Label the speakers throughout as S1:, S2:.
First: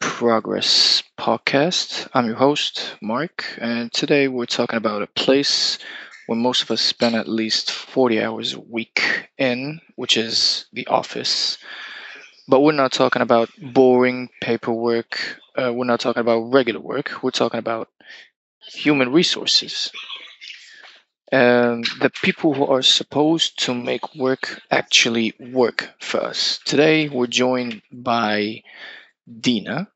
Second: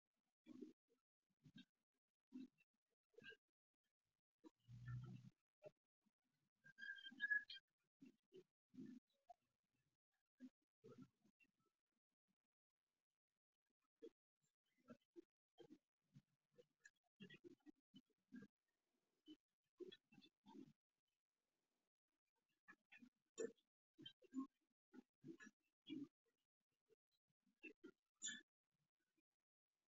S1: Progress Podcast. I'm your host, Mark, and today we're talking about a place where most of us spend at least 40 hours a week in, which is the office. But we're not talking about boring paperwork, we're not talking about regular work, we're talking about human resources. The people who are supposed to make work actually work for us. Today, we're joined by Dina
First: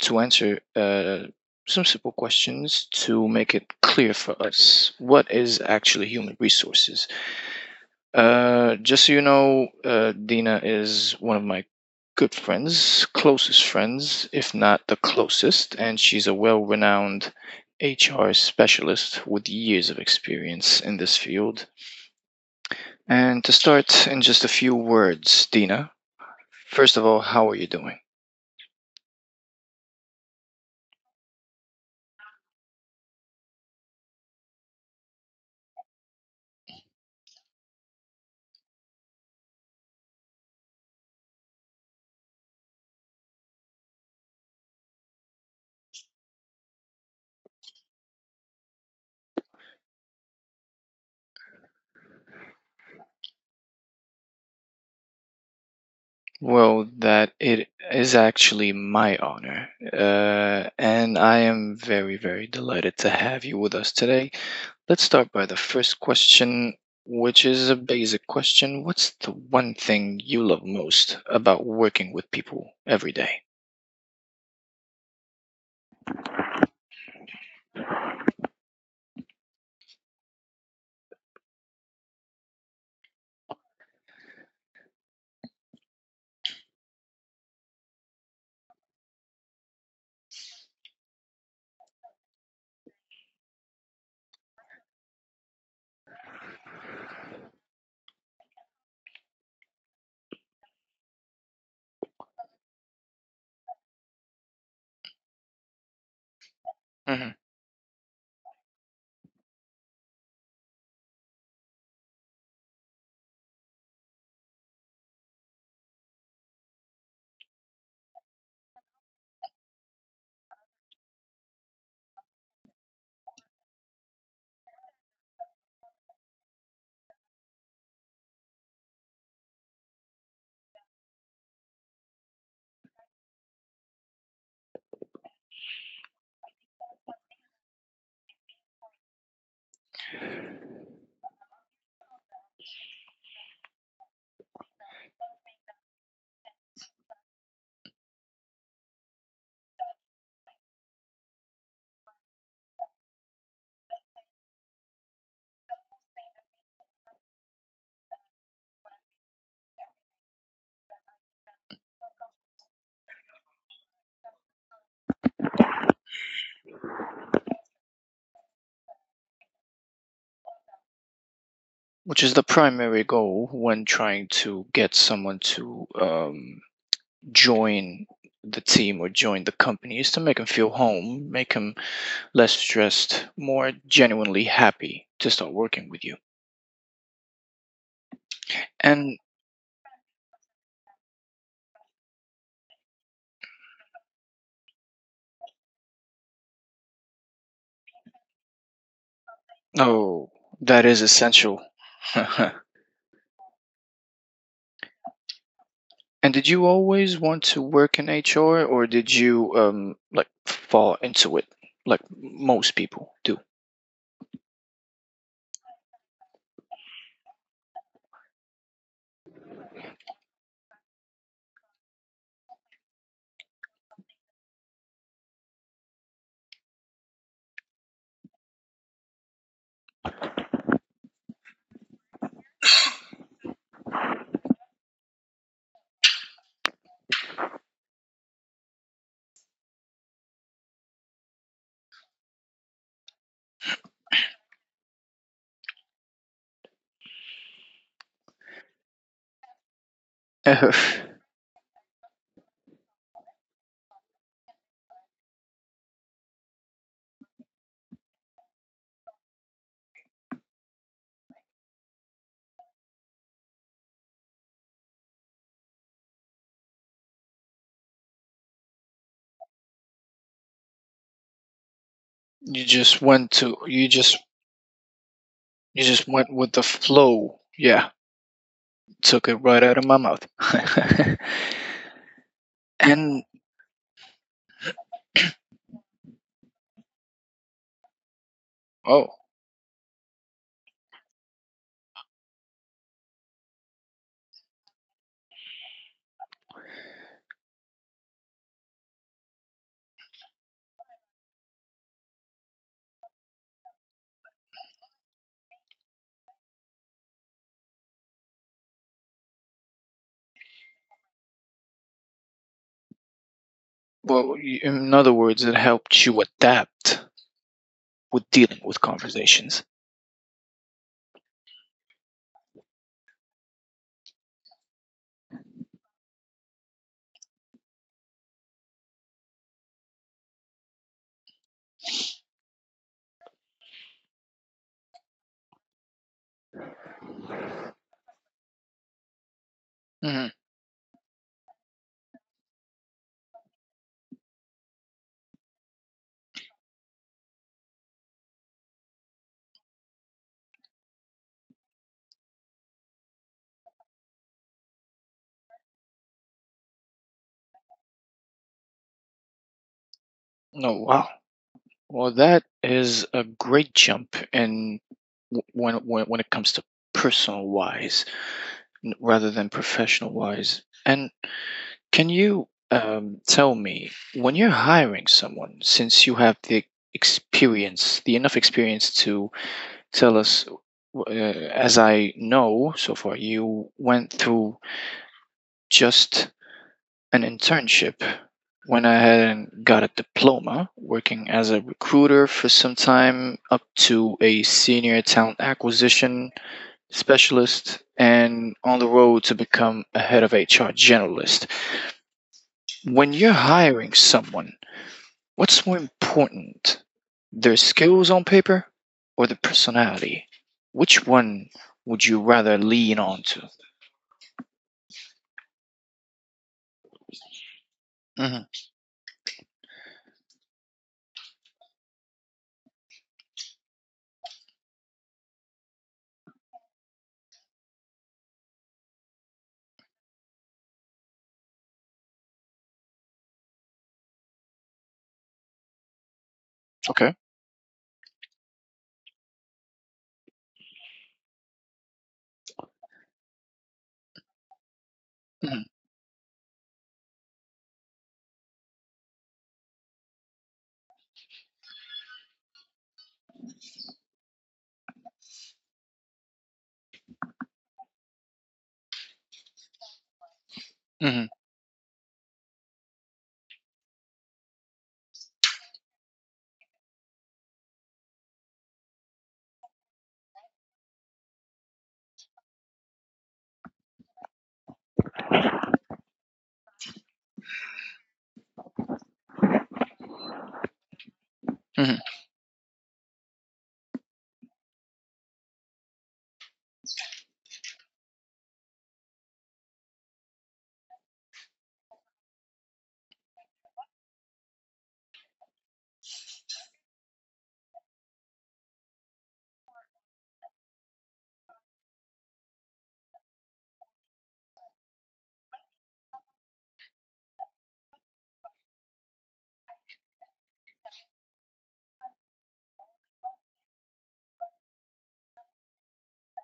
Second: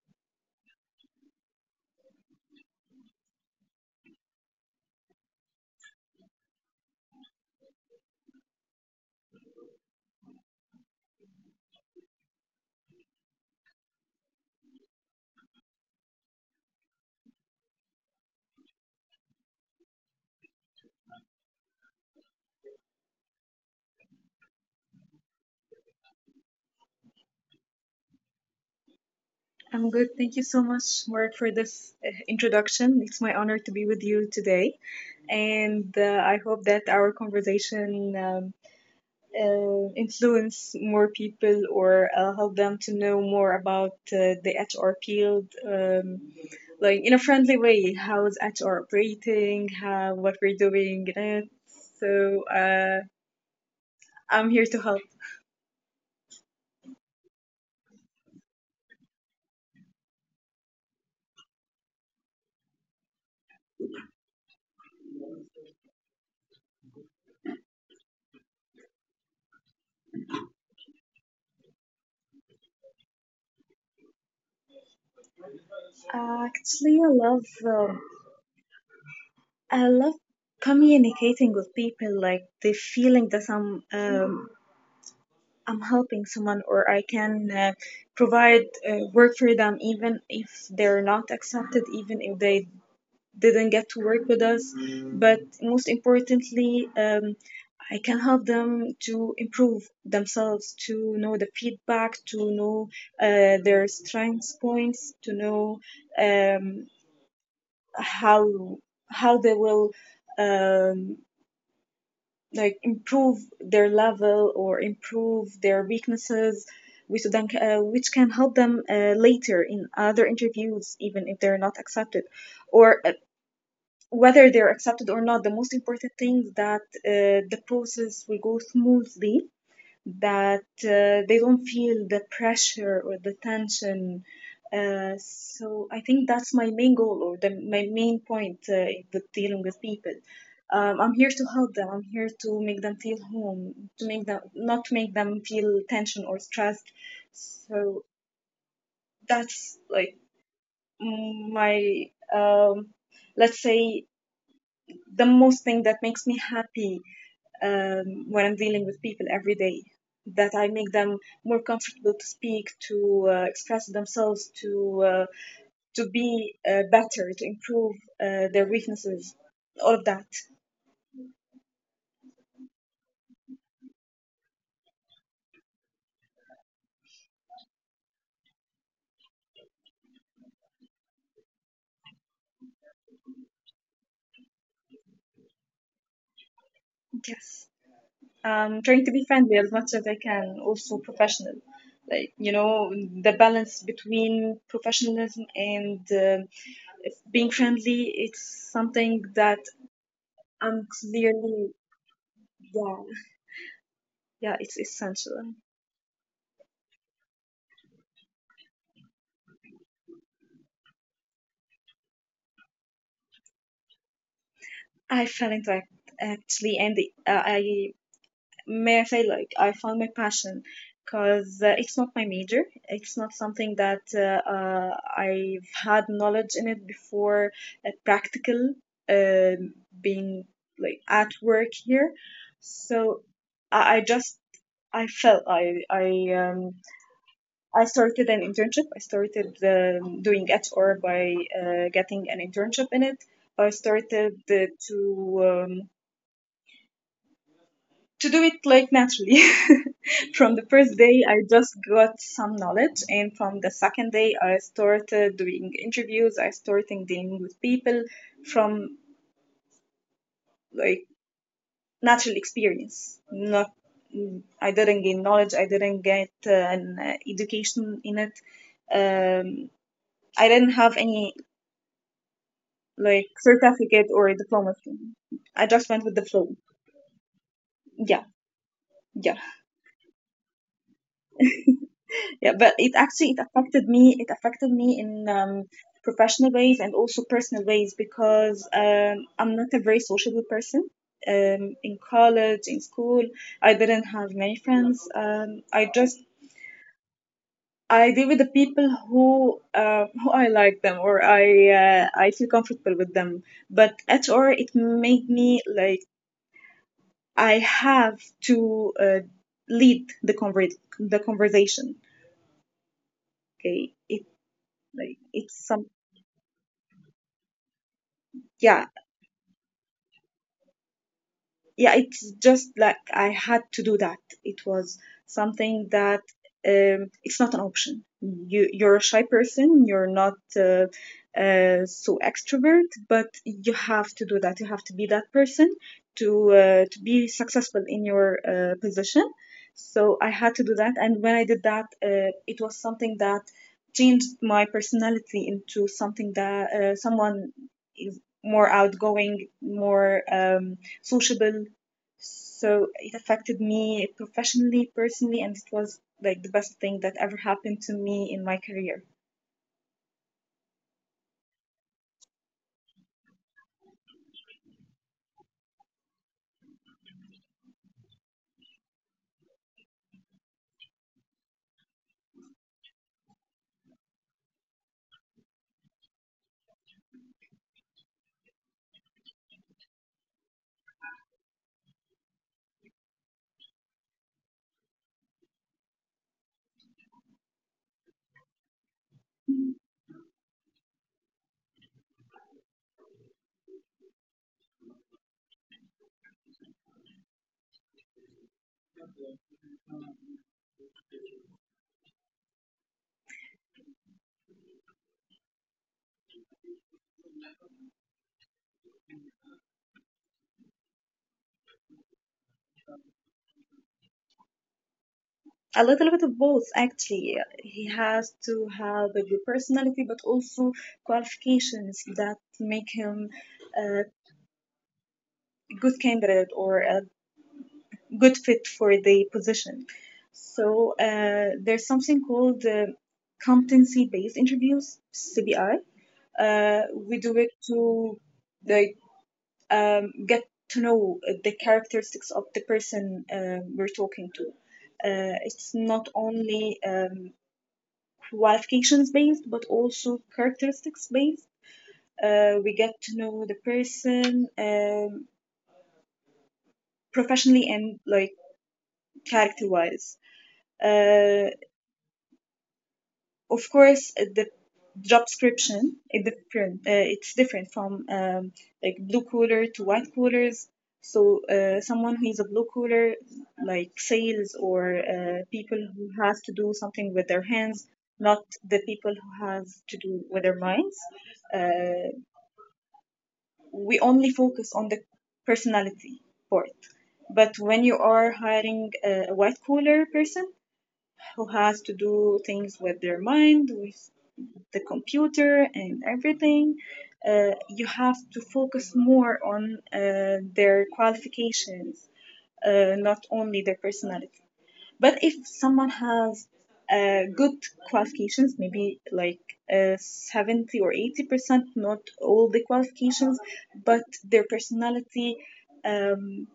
S1: to answer some simple questions to make it clear for us what is actually human resources. Just so you know, Dina is one of my good friends, closest friends, if not the closest, and she's a well renowned HR specialist with years of experience in this field. And to start in just a few words, Dina, first of all, how are you doing?
S2: I'm good. Thank you so much, Mark, for this introduction. It's my honor to be with you today, and I hope that our conversation influence more people or help them to know more about the HR field, like in a friendly way. How is HR operating? How what we're doing in it? So I'm here to help.
S1: Well, that it is actually my honor. And I am very, very delighted to have you with us today. Let's start by the first question, which is a basic question. What's the one thing you love most about working with people every day?
S2: Actually, I love communicating with people, like the feeling that I'm helping someone or I can provide work for them, even if they're not accepted, even if they didn't get to work with us. But most importantly, I can help them to improve themselves, to know the feedback, to know their strengths points, to know um,
S1: Mm-hmm.
S2: how how they will um, like improve their level or improve their weaknesses which then which can help them later in other interviews even if they're not accepted or whether they're accepted or not the most important thing is that the process will go smoothly that they don't feel the pressure or the tension. So I think that's my main goal or my main point with dealing with people. I'm here to help them. I'm here to make them feel home, to make them not to make them feel tension or stressed. So that's like my um, let's say the most thing that makes me happy when I'm dealing with people every day. That I make them more comfortable to speak, to express themselves, to be better, to improve their weaknesses, all of that.
S1: Which is the primary goal when trying to get someone to join the team or join the company is to make them feel home, make them less stressed, more genuinely happy to start working with you.
S2: Yes, I'm trying to
S1: And
S2: be friendly as much as I can, also professional. Like you know, the balance between professionalism and being friendly, it's something that
S1: oh, that
S2: I'm
S1: is essential.
S2: clearly.
S1: And
S2: Yeah, yeah, it's essential.
S1: did you always want to work in HR, or did you like fall into it like most people do?
S2: I fell into it actually, and I may I say like I found my passion because it's not my major. It's not something that I've had knowledge in it before. Practical, um being like at work here, so I just I felt I started an internship. I started doing HR by getting an internship in it. I started to To do it like naturally. From the
S1: you
S2: first day, I just got some knowledge, and from the second day, I started doing interviews. I started dealing with people from like natural experience. Not, I didn't gain knowledge. I didn't get an education in it. Um, I didn't have any
S1: just
S2: like
S1: went to you
S2: certificate
S1: just
S2: or diploma. I just
S1: you
S2: went with
S1: just
S2: the
S1: went
S2: flow.
S1: with the flow. Yeah,
S2: Yeah,
S1: took
S2: yeah.
S1: it right out of my mouth.
S2: Yeah, but it actually
S1: And
S2: it affected me. It affected me in professional ways and also personal ways because
S1: oh,
S2: I'm not a very sociable person. In college, in school, I didn't have many friends. I deal with the people who I like them or I feel comfortable with them. But HR it made me like I have to lead the the conversation. Okay, it
S1: well, in
S2: like
S1: other words,
S2: it's
S1: it
S2: some
S1: helped you adapt with dealing
S2: yeah,
S1: with conversations.
S2: yeah, it's just like I had to do that. It was something that it's not an option. You you're a shy person, you're not so extrovert, but you have to do that. You have to be that person to be successful in your position. So I had
S1: Mhm.
S2: to do that, and when I did that it was something that changed my personality into something that someone is more outgoing, more sociable. So it affected me professionally, personally, and it was like the best thing that ever happened to me in my career.
S1: No, wow. Well, that is a great jump in when it comes to personal wise, rather than professional wise. And can you tell me, when you're hiring someone, since you have the experience, the enough experience to tell us, as I know so far, you went through just an internship when I had got a diploma, working as a recruiter for some time up to a senior talent acquisition specialist and on the road to become a head of HR generalist. When you're hiring someone, what's more important, their skills on paper or their personality? Which one would you rather lean on to?
S2: A little bit of both, actually. He has
S1: Hmm.
S2: to have a good personality, but also qualifications that make him a good candidate or a good fit for the position. So there's something called competency-based interviews, CBI. We
S1: Okay.
S2: do it to like get to know the characteristics of the person we're talking to. It's
S1: Hmm.
S2: not only qualifications based, but also characteristics based. We get to know the person professionally and like character wise.
S1: Hmm.
S2: Uh, of course, the job description it's different from like blue collar to white collars. So someone who is a blue collar, like sales or people who has to do something with their hands, not the people who has to do with their minds, uh,
S1: Hmm.
S2: we only focus on the personality part. But when you are hiring a white collar person who has to do things with their mind, with the computer and everything, you have to focus more on their qualifications, not only their personality. But if someone has good qualifications, maybe like 70 or 80%, not all the qualifications, but their personality um,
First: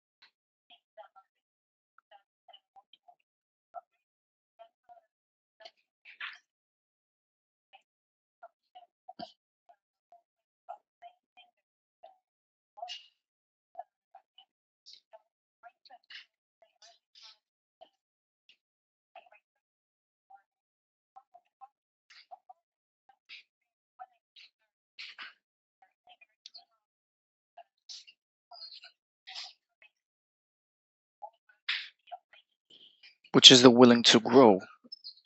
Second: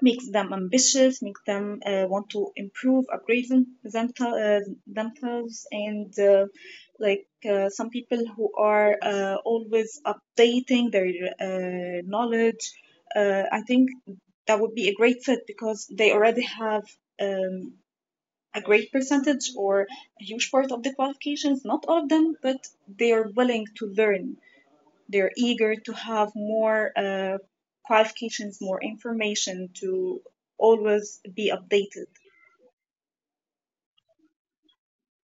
S2: makes them ambitious, makes them want to improve, upgrade themselves, and like some people who are always updating their knowledge. I think that would be a great fit because they already have um, a great percentage or a huge part of the qualifications, not all of them, but they are willing to learn. They're eager to have more qualifications, more information to always be updated.
S1: Which is the willing to grow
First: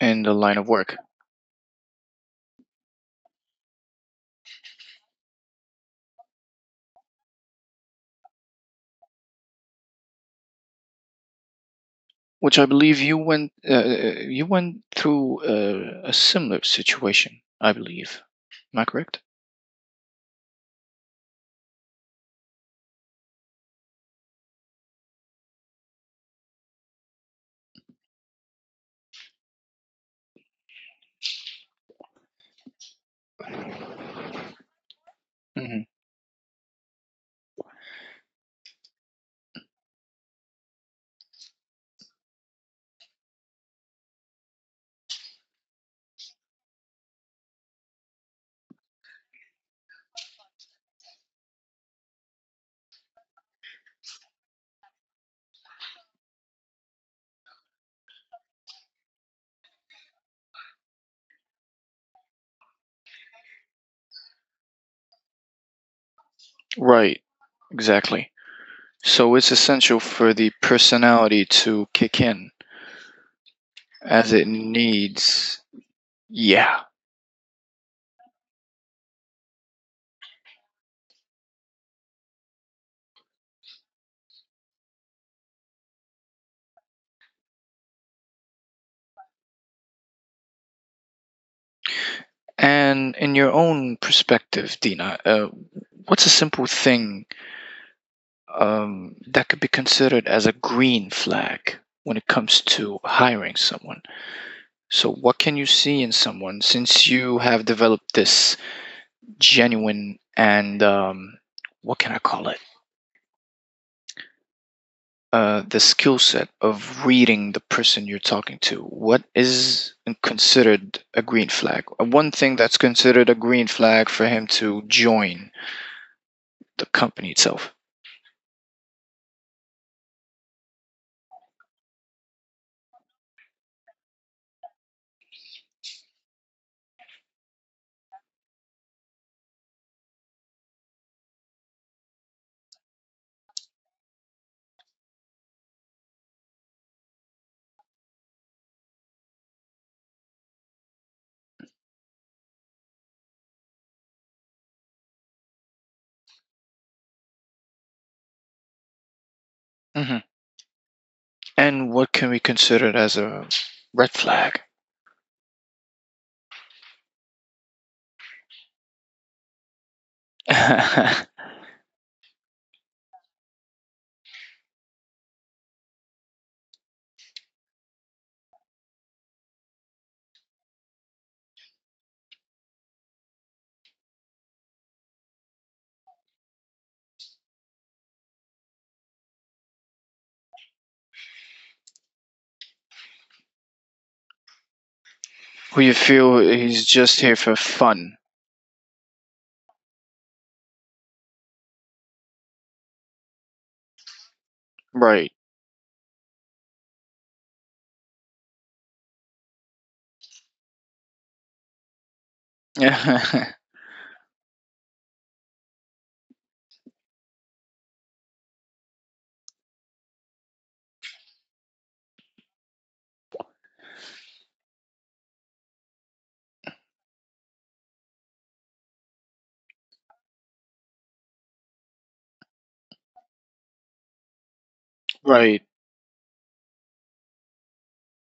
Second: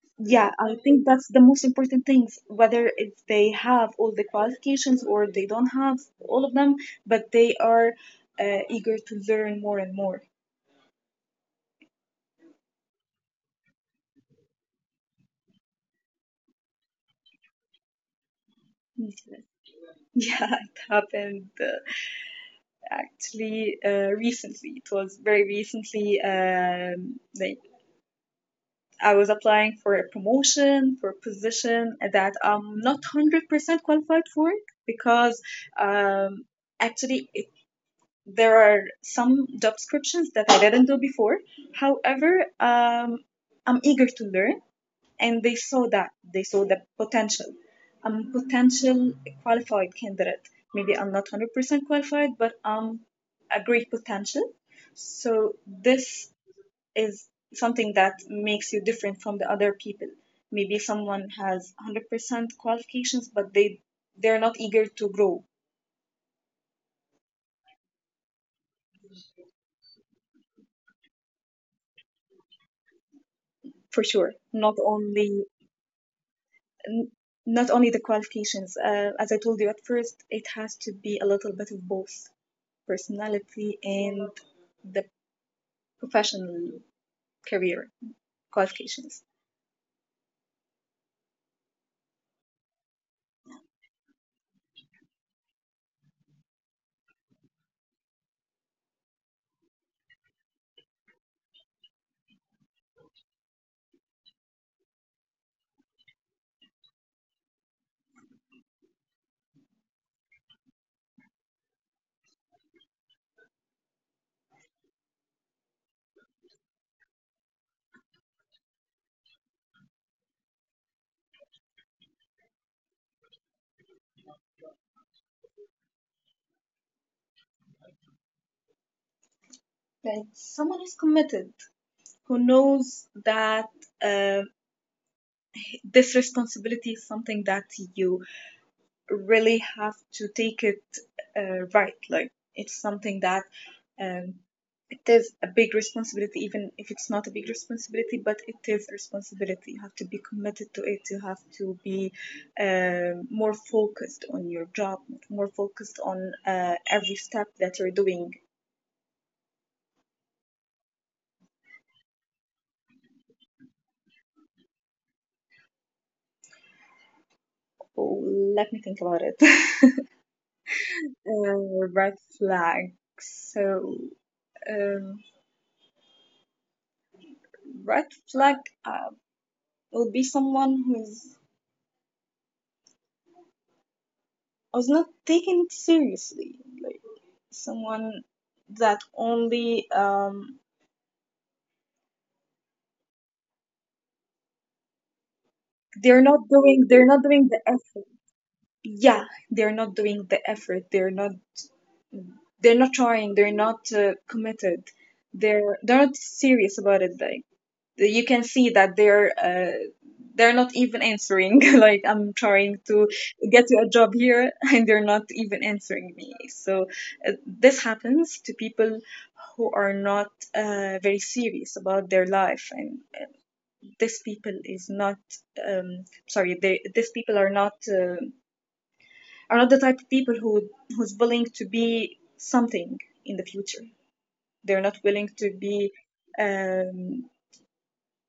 S1: in the
S2: Yeah,
S1: line of
S2: I
S1: work?
S2: think that's the most important things, whether if they have all the qualifications or they don't have all of them, but they are eager to learn more and more.
S1: Which I believe you went through a similar situation, I believe. Am I correct?
S2: Yes. Yeah, it happened actually recently. It was very recently, like I was applying for a promotion, for a position that I'm not 100% qualified for it, because
S1: Hmm.
S2: um, actually it, there are some job descriptions that I didn't do before. However, I'm eager to learn and they saw that. They saw the potential. I'm a potential qualified candidate. Maybe I'm not 100% qualified, but I'm a great potential. So this is something that makes you different from the other people. Maybe someone has 100% qualifications, but they're not eager to grow,
S1: Right, exactly. So it's essential for the personality to kick in
S2: for
S1: as
S2: sure.
S1: it
S2: Not only
S1: needs. Yeah.
S2: n- not only the qualifications. As I told you at first, it has to be a little bit of both, personality and the professional career qualifications.
S1: And in your own perspective, Dina, what's a simple thing that could be considered as a green flag when it comes to hiring someone? So, what can you see in someone since you have developed this genuine and what can I call it? The skill set of reading the person you're talking to. What is considered a green flag? One thing that's considered a green flag for him to join the company itself.
S2: Like someone who's committed, who knows that uh, this responsibility is something that you really have to take it rightly. It's something that um, it is a big responsibility, even if it's not a big responsibility, but it is a responsibility. You have to be committed to it. You have to be more focused on your job, more focused on every step that you're doing.
S1: Hmm. And what can we consider as a red flag?
S2: Oh, let me think about it. Red flag. So, um, red flag uh, will be someone who's I was not taken seriously. Like someone that only um.
S1: Who you feel he's
S2: They're
S1: just
S2: not
S1: here
S2: doing
S1: for
S2: the effort.
S1: fun.
S2: Yeah, they're not doing the effort. They're not, they're not trying, they're not committed,
S1: Right.
S2: they're not serious about it, like. You can see that they're not even answering. Like I'm trying to get you a job here, and they're not even answering me. So this happens to people who are not very serious about their life, and this people is not sorry. They, these people are not the type of people who's willing to be something in the future. They're not willing to
S1: Right.
S2: be um,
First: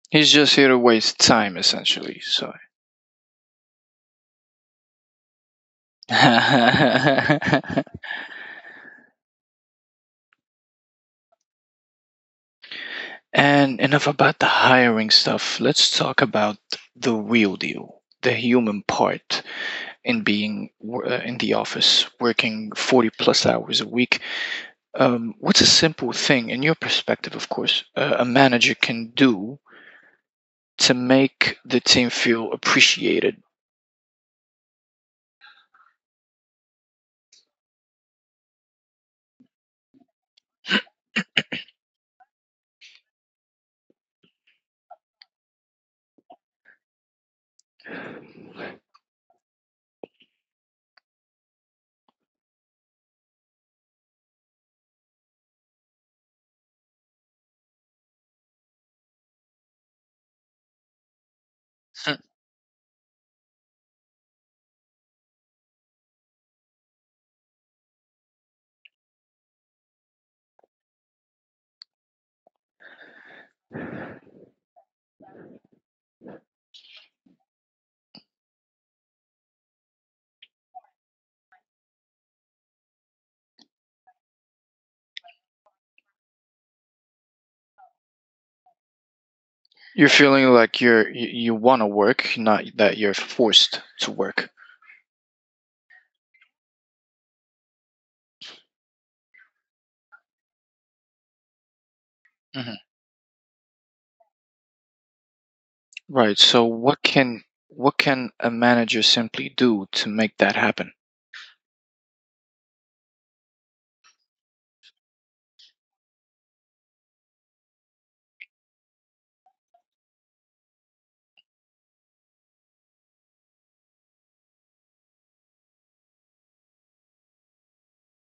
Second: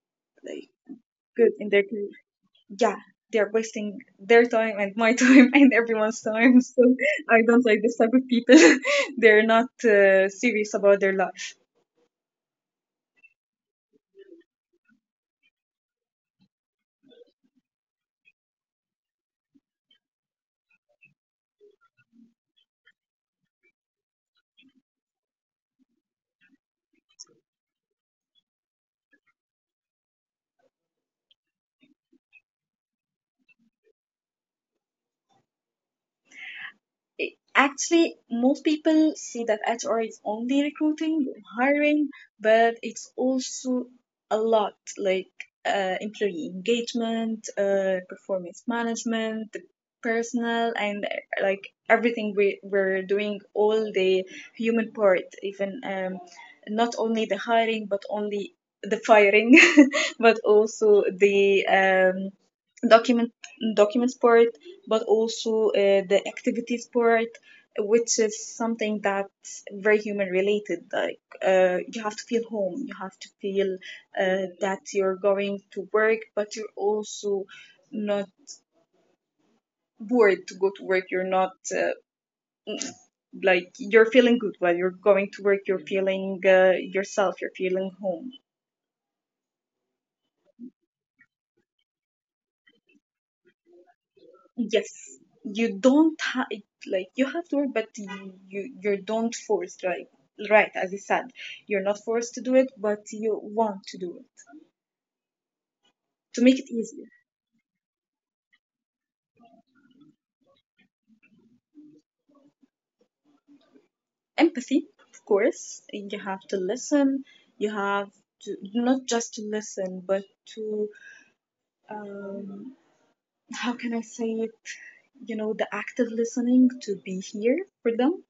S1: He's just
S2: like
S1: here to waste
S2: good
S1: time,
S2: in their career.
S1: essentially. So,
S2: Yeah, they're wasting their time and my time and everyone's time. So
S1: and
S2: I don't like this type of people. They're not serious about their life.
S1: enough about the hiring stuff. Let's talk about the real deal, the human part in being in the office, working 40 plus hours a week. What's a simple thing, in your perspective, of course, a manager can do to make the team feel appreciated?
S2: it- Actually most people see that HR is only recruiting, hiring, but it's also a lot like employee engagement, performance management, the personnel, and like everything. We're doing all the human part, even not only the hiring but only the firing but also the
S1: Mm.
S2: document documents part, but also the activities part, which is something that's very human related. Like you have to feel home, you have to feel that you're going to work, but you're also not bored to go to work. You're not like you're feeling good while you're going to work. You're feeling yourself. You're feeling home.
S1: You're feeling like you're you, you want to work, not that you're forced to work.
S2: Yes, you don't ha- like you have to work, but you don't force, like right as you said, you're not forced to do it,
S1: Hmm.
S2: but you want to do it
S1: Right.
S2: to make
S1: So
S2: it
S1: what
S2: easier.
S1: can, what can a manager simply do to make that happen?
S2: Empathy, of course, you have to listen. You have to not just to listen, but to um, how can I say it? You know, the active listening to be here for them,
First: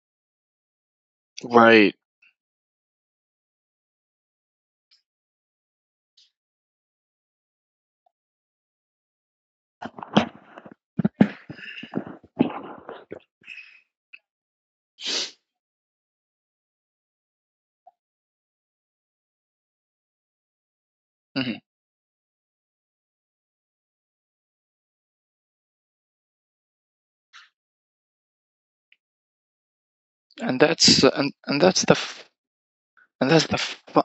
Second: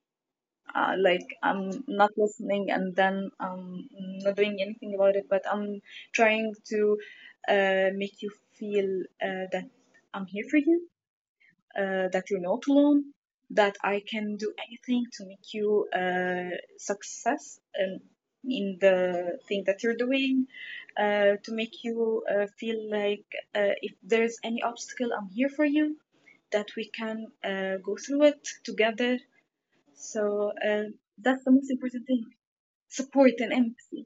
S2: like I'm
S1: Right.
S2: not listening and then I'm not doing anything about it, but I'm trying to make you feel that I'm here for you, that you're not alone, that I can do anything to make you success in the thing that you're doing, to
S1: Hmm.
S2: make you feel like if there's any obstacle, I'm here for you, that we can go through it together. So that's the
S1: And
S2: most
S1: that's the
S2: important thing.
S1: f- and
S2: Support
S1: that's
S2: and
S1: the fi-
S2: empathy.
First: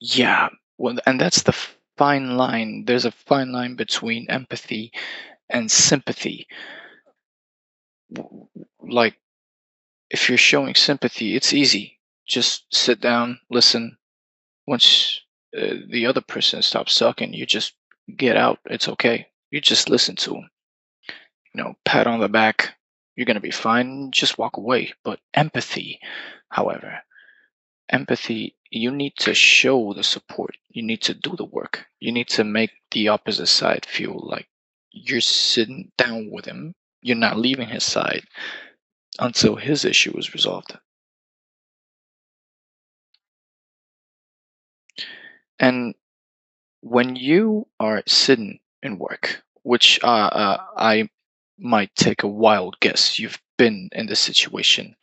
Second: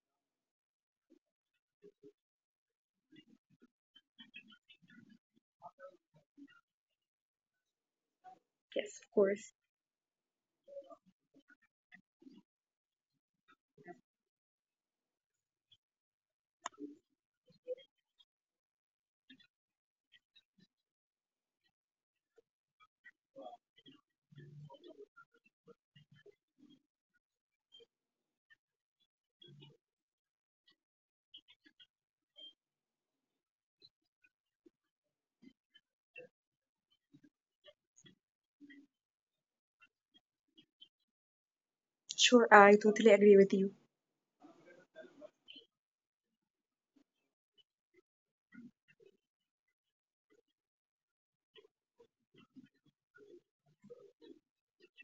S1: Yeah. Well, and that's the fine line. There's a fine line between empathy and sympathy.
S2: Yes, of
S1: Like
S2: course.
S1: if you're showing sympathy, it's easy. Just sit down, listen. Once the other person stops talking, you just get out. It's okay. You just listen to 'em. You know, pat on the back, you're going to be fine, just walk away. However, empathy, you need to show the support. You need to do the work. You need to make the opposite side feel like you're sitting down with him. You're not leaving his side until his issue is resolved.
S2: Sure, I totally agree with you.
S1: And when you are sitting in work, which I might take a wild guess you've been in this situation,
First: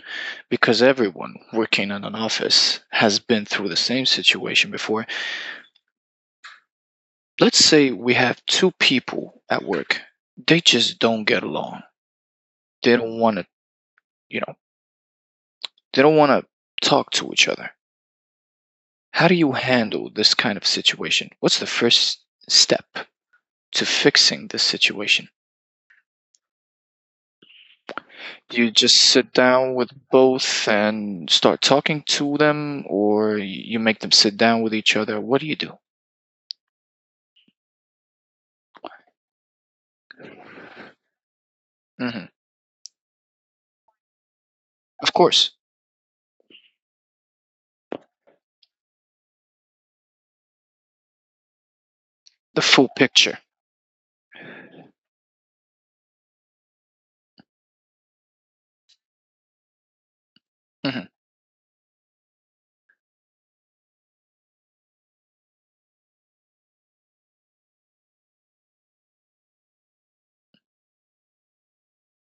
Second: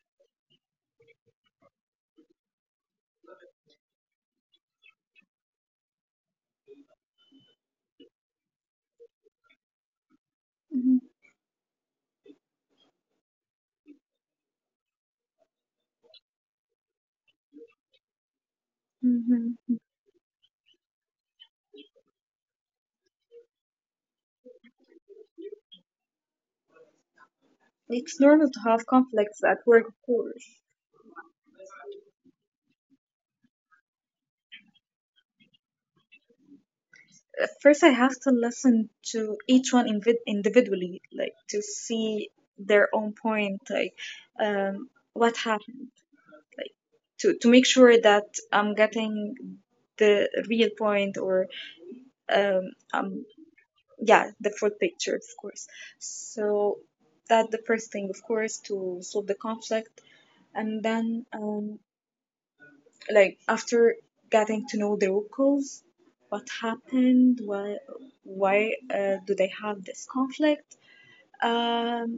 S1: because everyone working in an office has been through the same situation before. Let's say we have two people at work, they
S2: Hmm.
S1: just don't get along. They don't want to, you know, they don't want to talk to each other. How do you
S2: Hmm.
S1: handle this kind of situation? What's the first step to fixing this situation?
S2: It's normal to
S1: You
S2: have
S1: just sit
S2: conflicts at
S1: down with
S2: work, of course.
S1: both and start talking to them, or you make them sit down with each other? What do you do?
S2: At first, I have to listen to each one individually, like to
S1: Hmm.
S2: see their own point, like, um,
S1: Of
S2: what
S1: course,
S2: happened, like to make sure that I'm getting the real point, or
S1: the full
S2: I'm,
S1: picture.
S2: yeah, the full picture, of course. So that the first thing, of course, to solve the conflict. And
S1: Hmm.
S2: then, like after getting to know the root cause, what happened, why do they have this conflict. um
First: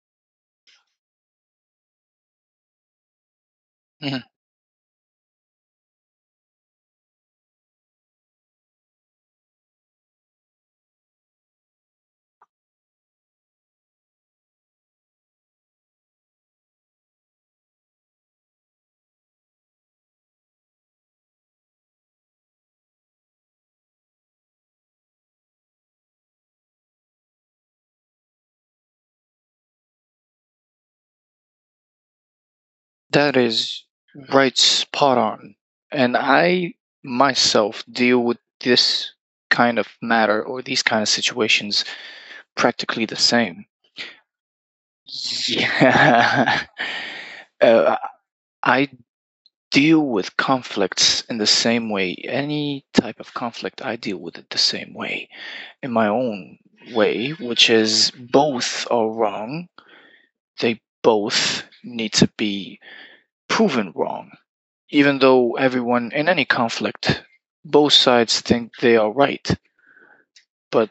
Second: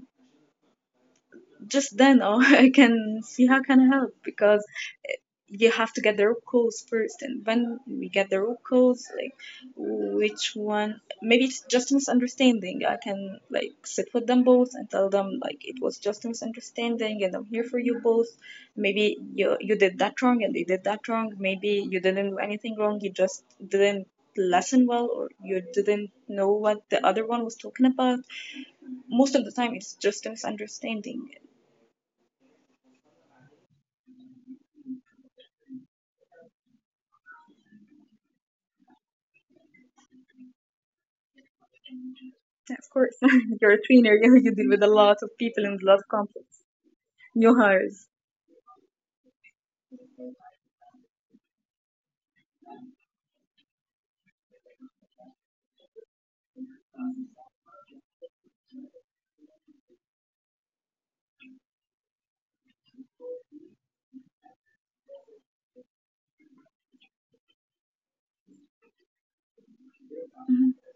S2: just then, oh, I can see how can I help.
S1: Hmm.
S2: Because eh, you have to get the rope calls first, and when we get the rope calls, like, which one? Maybe it's just a misunderstanding. I can like sit with them both and tell them like it was just a misunderstanding, and I'm here for you both. Maybe you did that wrong and they did that wrong. Maybe you didn't do anything wrong, you just didn't lesson well, or you didn't know what the other one was talking about. Most of the time it's just a misunderstanding.
S1: That is right spot on. And I myself deal with this kind of matter or these kind of situations
S2: Yeah, of
S1: practically
S2: course.
S1: the same.
S2: You're a trainer. You deal with a lot of people and a lot of conflicts.
S1: Yeah.
S2: New
S1: Uh,
S2: hires.
S1: I deal with conflicts in the same way. Any type of conflict, I deal with it the same way in my own way, which is both are wrong. They both need to be proven wrong, even though everyone in any conflict, both sides think they are right. But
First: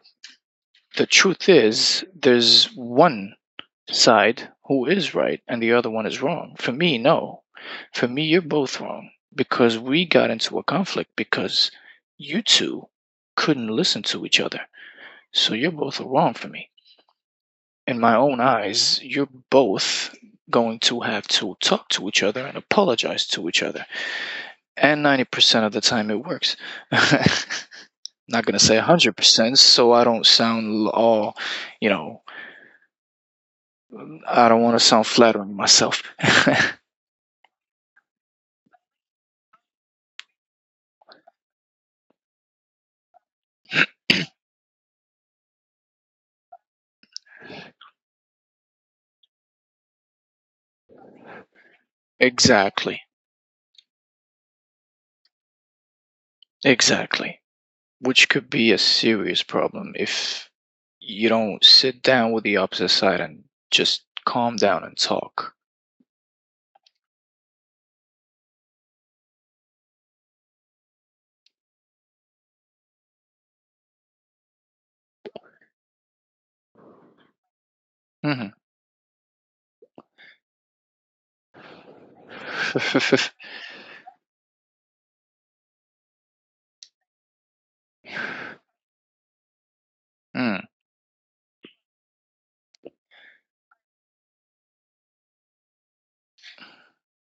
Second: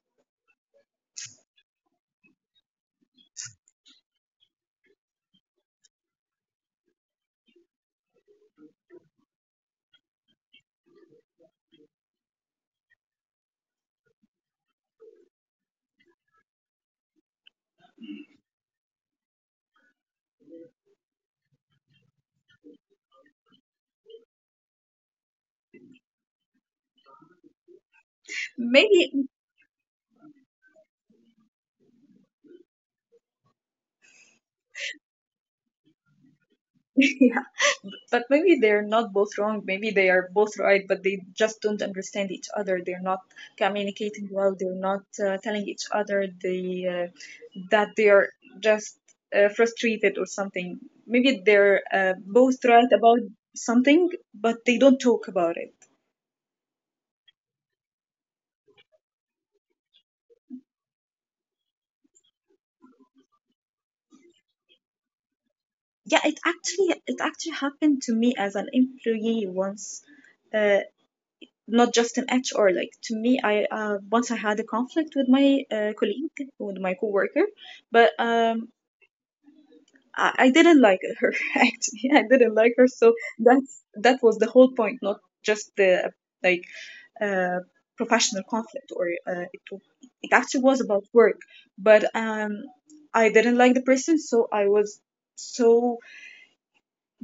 S1: the truth is, there's one side who is right and the other one is wrong. For me, no. For me, you're both wrong because we got into a conflict because you two couldn't listen to each other. So you're both wrong for me. In my own eyes, you're both going to have to talk to each other and apologize to each other. And 90% of the time it works. Not going to say
S2: Maybe,
S1: 100%, so I don't sound all, you know, I don't want to sound flattering myself.
S2: yeah, but maybe they're not both wrong. Maybe they are both right, but they just don't understand each other. They're not communicating well. They're not telling each other they, that they are just frustrated or something. Maybe they're both right
S1: Exactly.
S2: about something, but they don't talk about it.
S1: Exactly. Which could be a serious problem if you don't sit down with the opposite side and just calm down and talk.
S2: Yeah, it actually happened to me as an employee once, uh, not just an HR. Like to me, I once I had a conflict with my colleague, with my coworker, but
S1: Hmm.
S2: I didn't like her. Actually, I didn't like her. So that was the whole point, not just the like uh, professional conflict, or it
S1: Mm,
S2: actually was about work. But I didn't like the person, so I was so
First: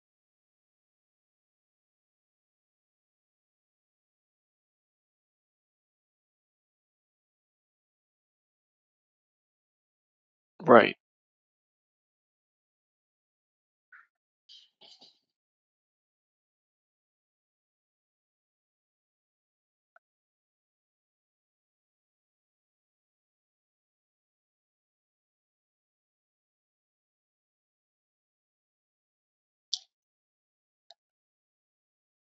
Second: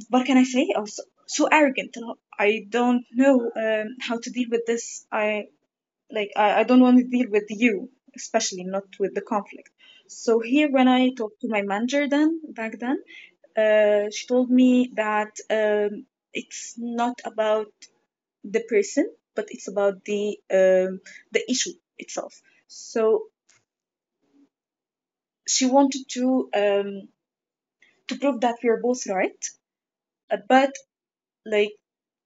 S2: what can I say? I was so arrogant. I don't know how to deal with this. I like I don't want to deal with you, especially not with the conflict. So here when
S1: right.
S2: I talked to my manager then, back then, she told me that it's not about the person, but it's about the issue itself. So she wanted to prove that we are both right, but, like,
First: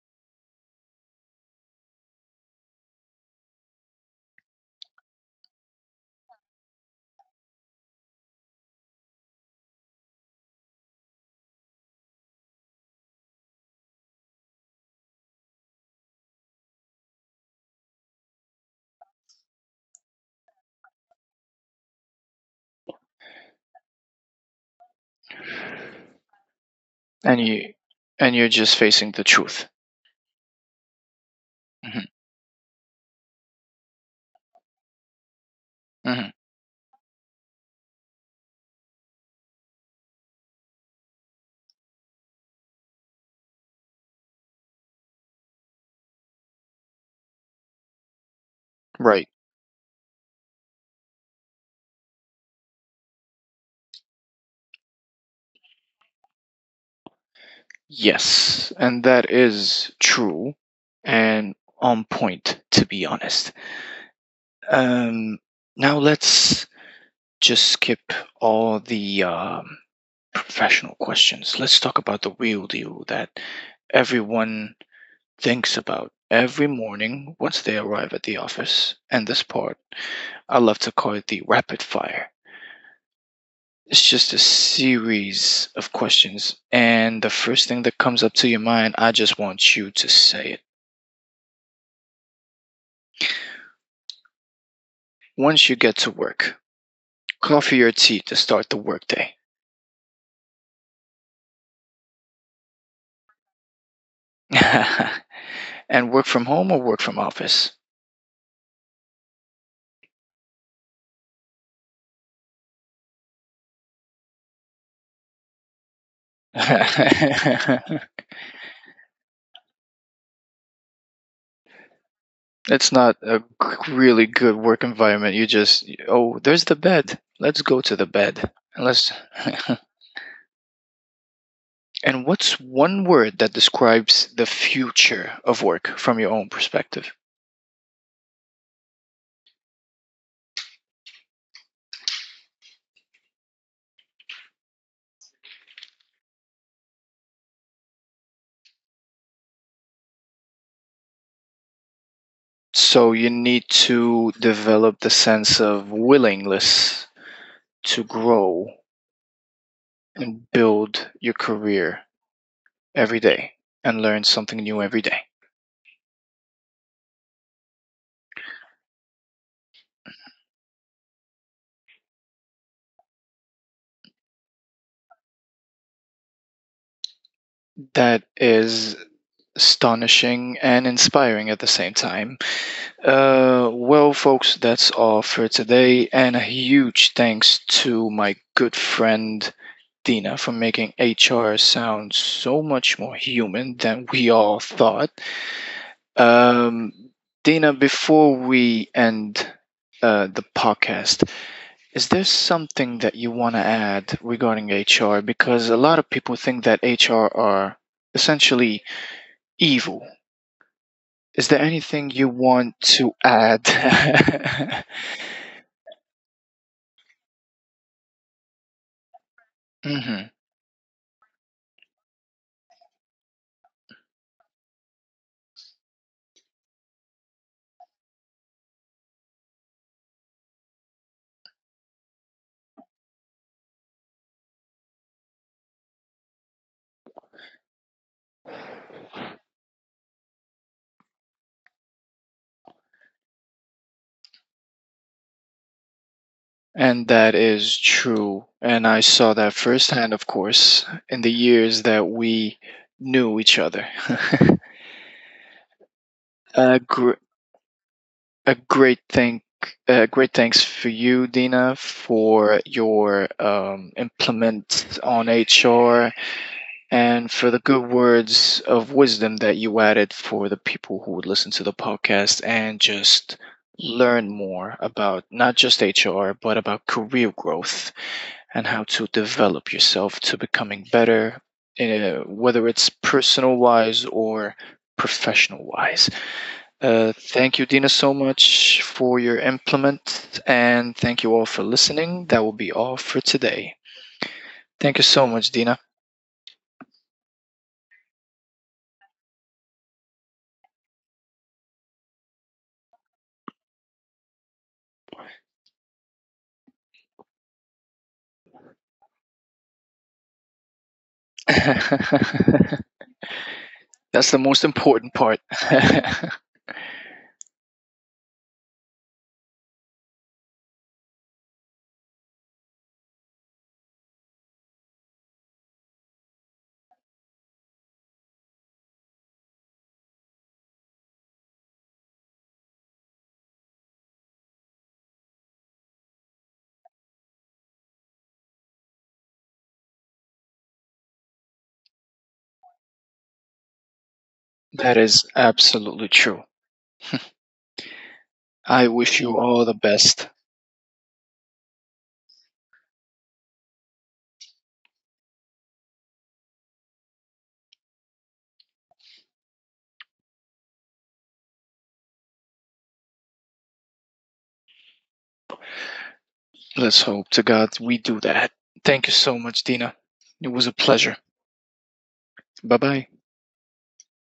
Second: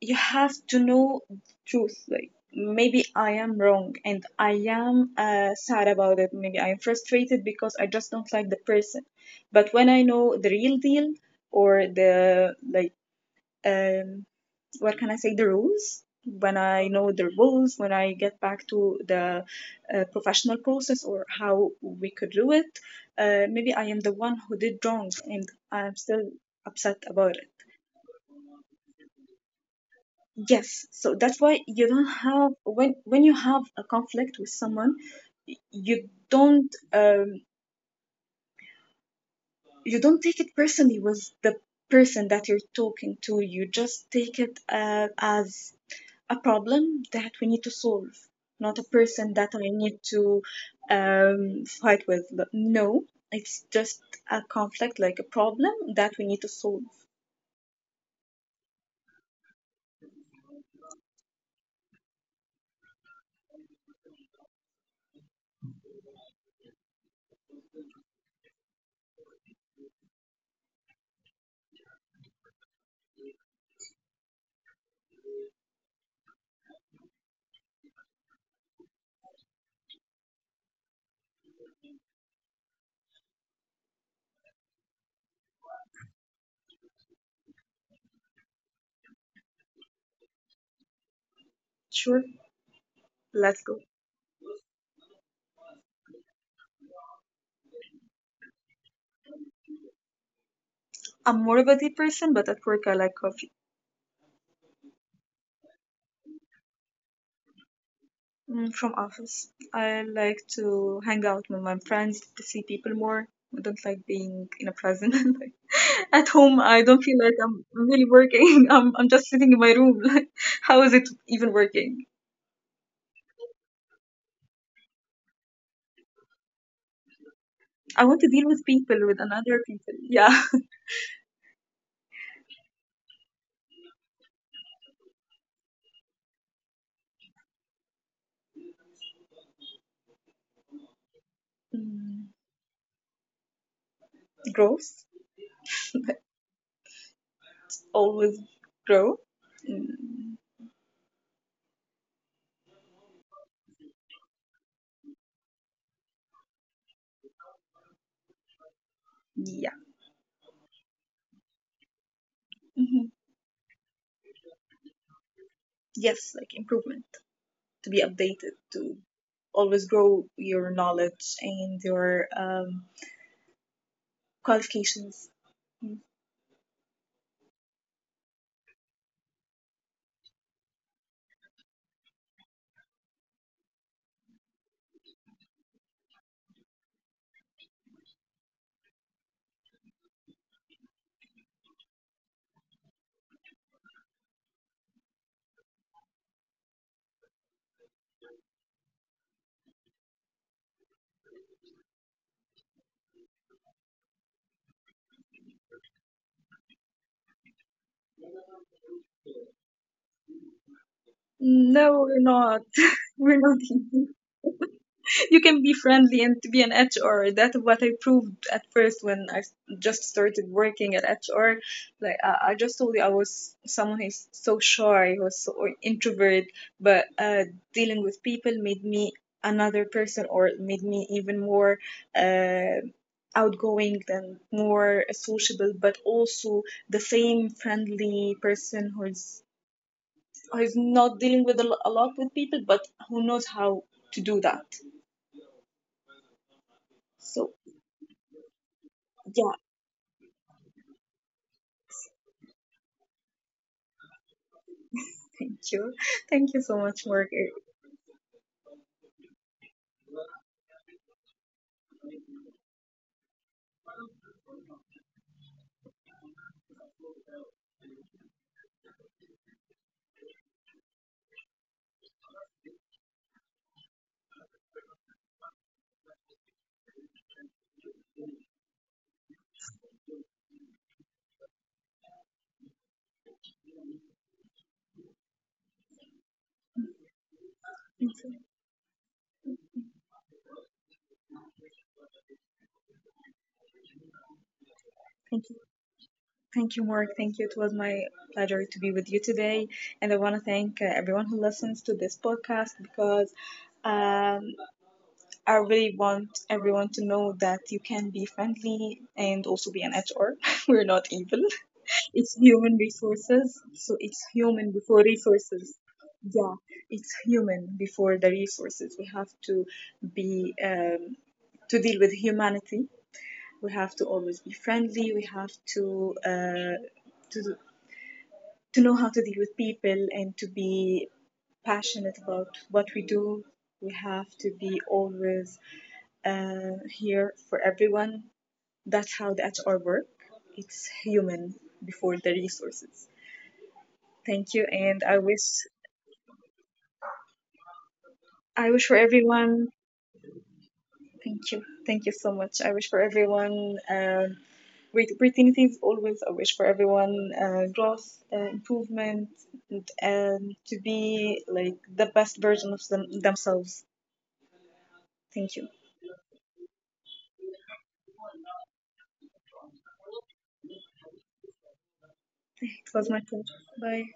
S2: you have to know the truth. Like, maybe I am wrong and I am sad about it. Maybe I am frustrated because I just don't like the person. But when I know the real deal, or the, like, um what can I say, the rules, when I know the rules, when I get back to the professional process, or how we could do it, maybe I am the one who did wrong and I'm still upset about
S1: And
S2: it.
S1: you, and you're just facing the truth.
S2: Yes, so that's why you don't
S1: Hmm.
S2: have, when you have a conflict with someone, y- you
S1: Hmm.
S2: don't um you don't take it personally with the person that you're talking to. You just take it as a problem that we need to solve, not a
S1: Right.
S2: person that I need to fight with. But no, it's just a conflict, like a problem that we need to solve.
S1: Yes. And that is true and on point, to be honest. Um Now let's just skip all the professional questions. Let's talk about the wheel deal that everyone thinks about every morning once they arrive at the office. And this part, I love to call it the rapid fire. It's just a series of questions. And the first thing that comes up to your mind, I just want you to say it.
S2: Sure, let's go.
S1: Once you get to work, coffee or tea to start the workday?
S2: I'm more of a deep person, but at work I like conflict.
S1: And work from home or work from office?
S2: Mm, from office. I like to hang out with my friends, to see people more. I don't like being in a prison. Like, at home, I don't feel like I'm really working. I'm just sitting in my room. Like, how is it even working?
S1: It's not a really good work environment. You just, oh, there's the bed. Let's go to
S2: I
S1: the
S2: want to deal
S1: bed.
S2: with
S1: And
S2: people,
S1: let's.
S2: with another people. Yeah.
S1: And what's one word that describes the future of work from your own perspective?
S2: Mm, growth. Always grow. Mm,
S1: So you need to develop the sense of willingness to grow
S2: yeah.
S1: and build your career
S2: Hmm.
S1: every day and learn something new every day.
S2: Yes, like improvement. To be updated. To always grow your knowledge and your um, qualifications. No,
S1: That is astonishing and inspiring at the same time. Well, folks, that's all for today. And a huge thanks to my good friend Dina for making HR sound so much more human than we all thought. Um, Dina, before we end the podcast, is there something that you want to add regarding HR? Because a lot of people think that HR are essentially evil. Is there anything
S2: we're
S1: you
S2: not.
S1: want to
S2: We're
S1: add?
S2: not. You can be friendly and to be an HR. That's what I proved at first when I just
S1: Hmm.
S2: started working at HR. Like I just told you, I was someone who's so shy, who was so introvert, but dealing with people made me another person, or made me even more uh, outgoing and more sociable, but also the same friendly person who's who's not dealing with a lot with people, but who knows how to do that.
S1: And that
S2: So
S1: is true. And I saw
S2: yeah,
S1: that firsthand, of course, in the years that we knew each other.
S2: thank you. Thank you so
S1: a,
S2: much,
S1: gr-
S2: Mark.
S1: a great thanks for you, Dina, for your implement on HR and for the good words of wisdom that you added for the people who would listen to the podcast and just learn more about not just HR, but about career growth, and how to develop yourself to becoming better, whether it's personal wise or professional wise. Thank you, Dina, so much for your implement, and thank you all for listening. That will be all for today. Thank you so much,
S2: Thank you.
S1: Dina.
S2: Thank you, Mark. Thank you. It was my pleasure to be with you today. And I want to thank everyone who listens to this podcast, because um, I really want everyone to know that you can be friendly and also be an HR. We're not evil. It's human
S1: That's
S2: resources, so it's
S1: the most
S2: human before
S1: important part.
S2: resources.
S1: That
S2: Yeah, it's human before the resources. We have to be to deal with humanity. We have to always be friendly. We have to to to know how to deal with people, and to be passionate about what we do. We have to be always here for everyone. That's how the HR work. It's human before the resources. Thank you, and I
S1: is
S2: wish,
S1: absolutely true.
S2: I
S1: I
S2: wish for
S1: wish you all the
S2: everyone.
S1: best.
S2: Thank you so much. I wish for everyone great opportunities. Always, I wish for everyone growth, improvement, and to be like the best version of themselves. Thank you.
S1: Let's hope to God we do that. Thank you so much, Dina. It was a pleasure. Bye
S2: It
S1: bye.
S2: was my pleasure. Bye.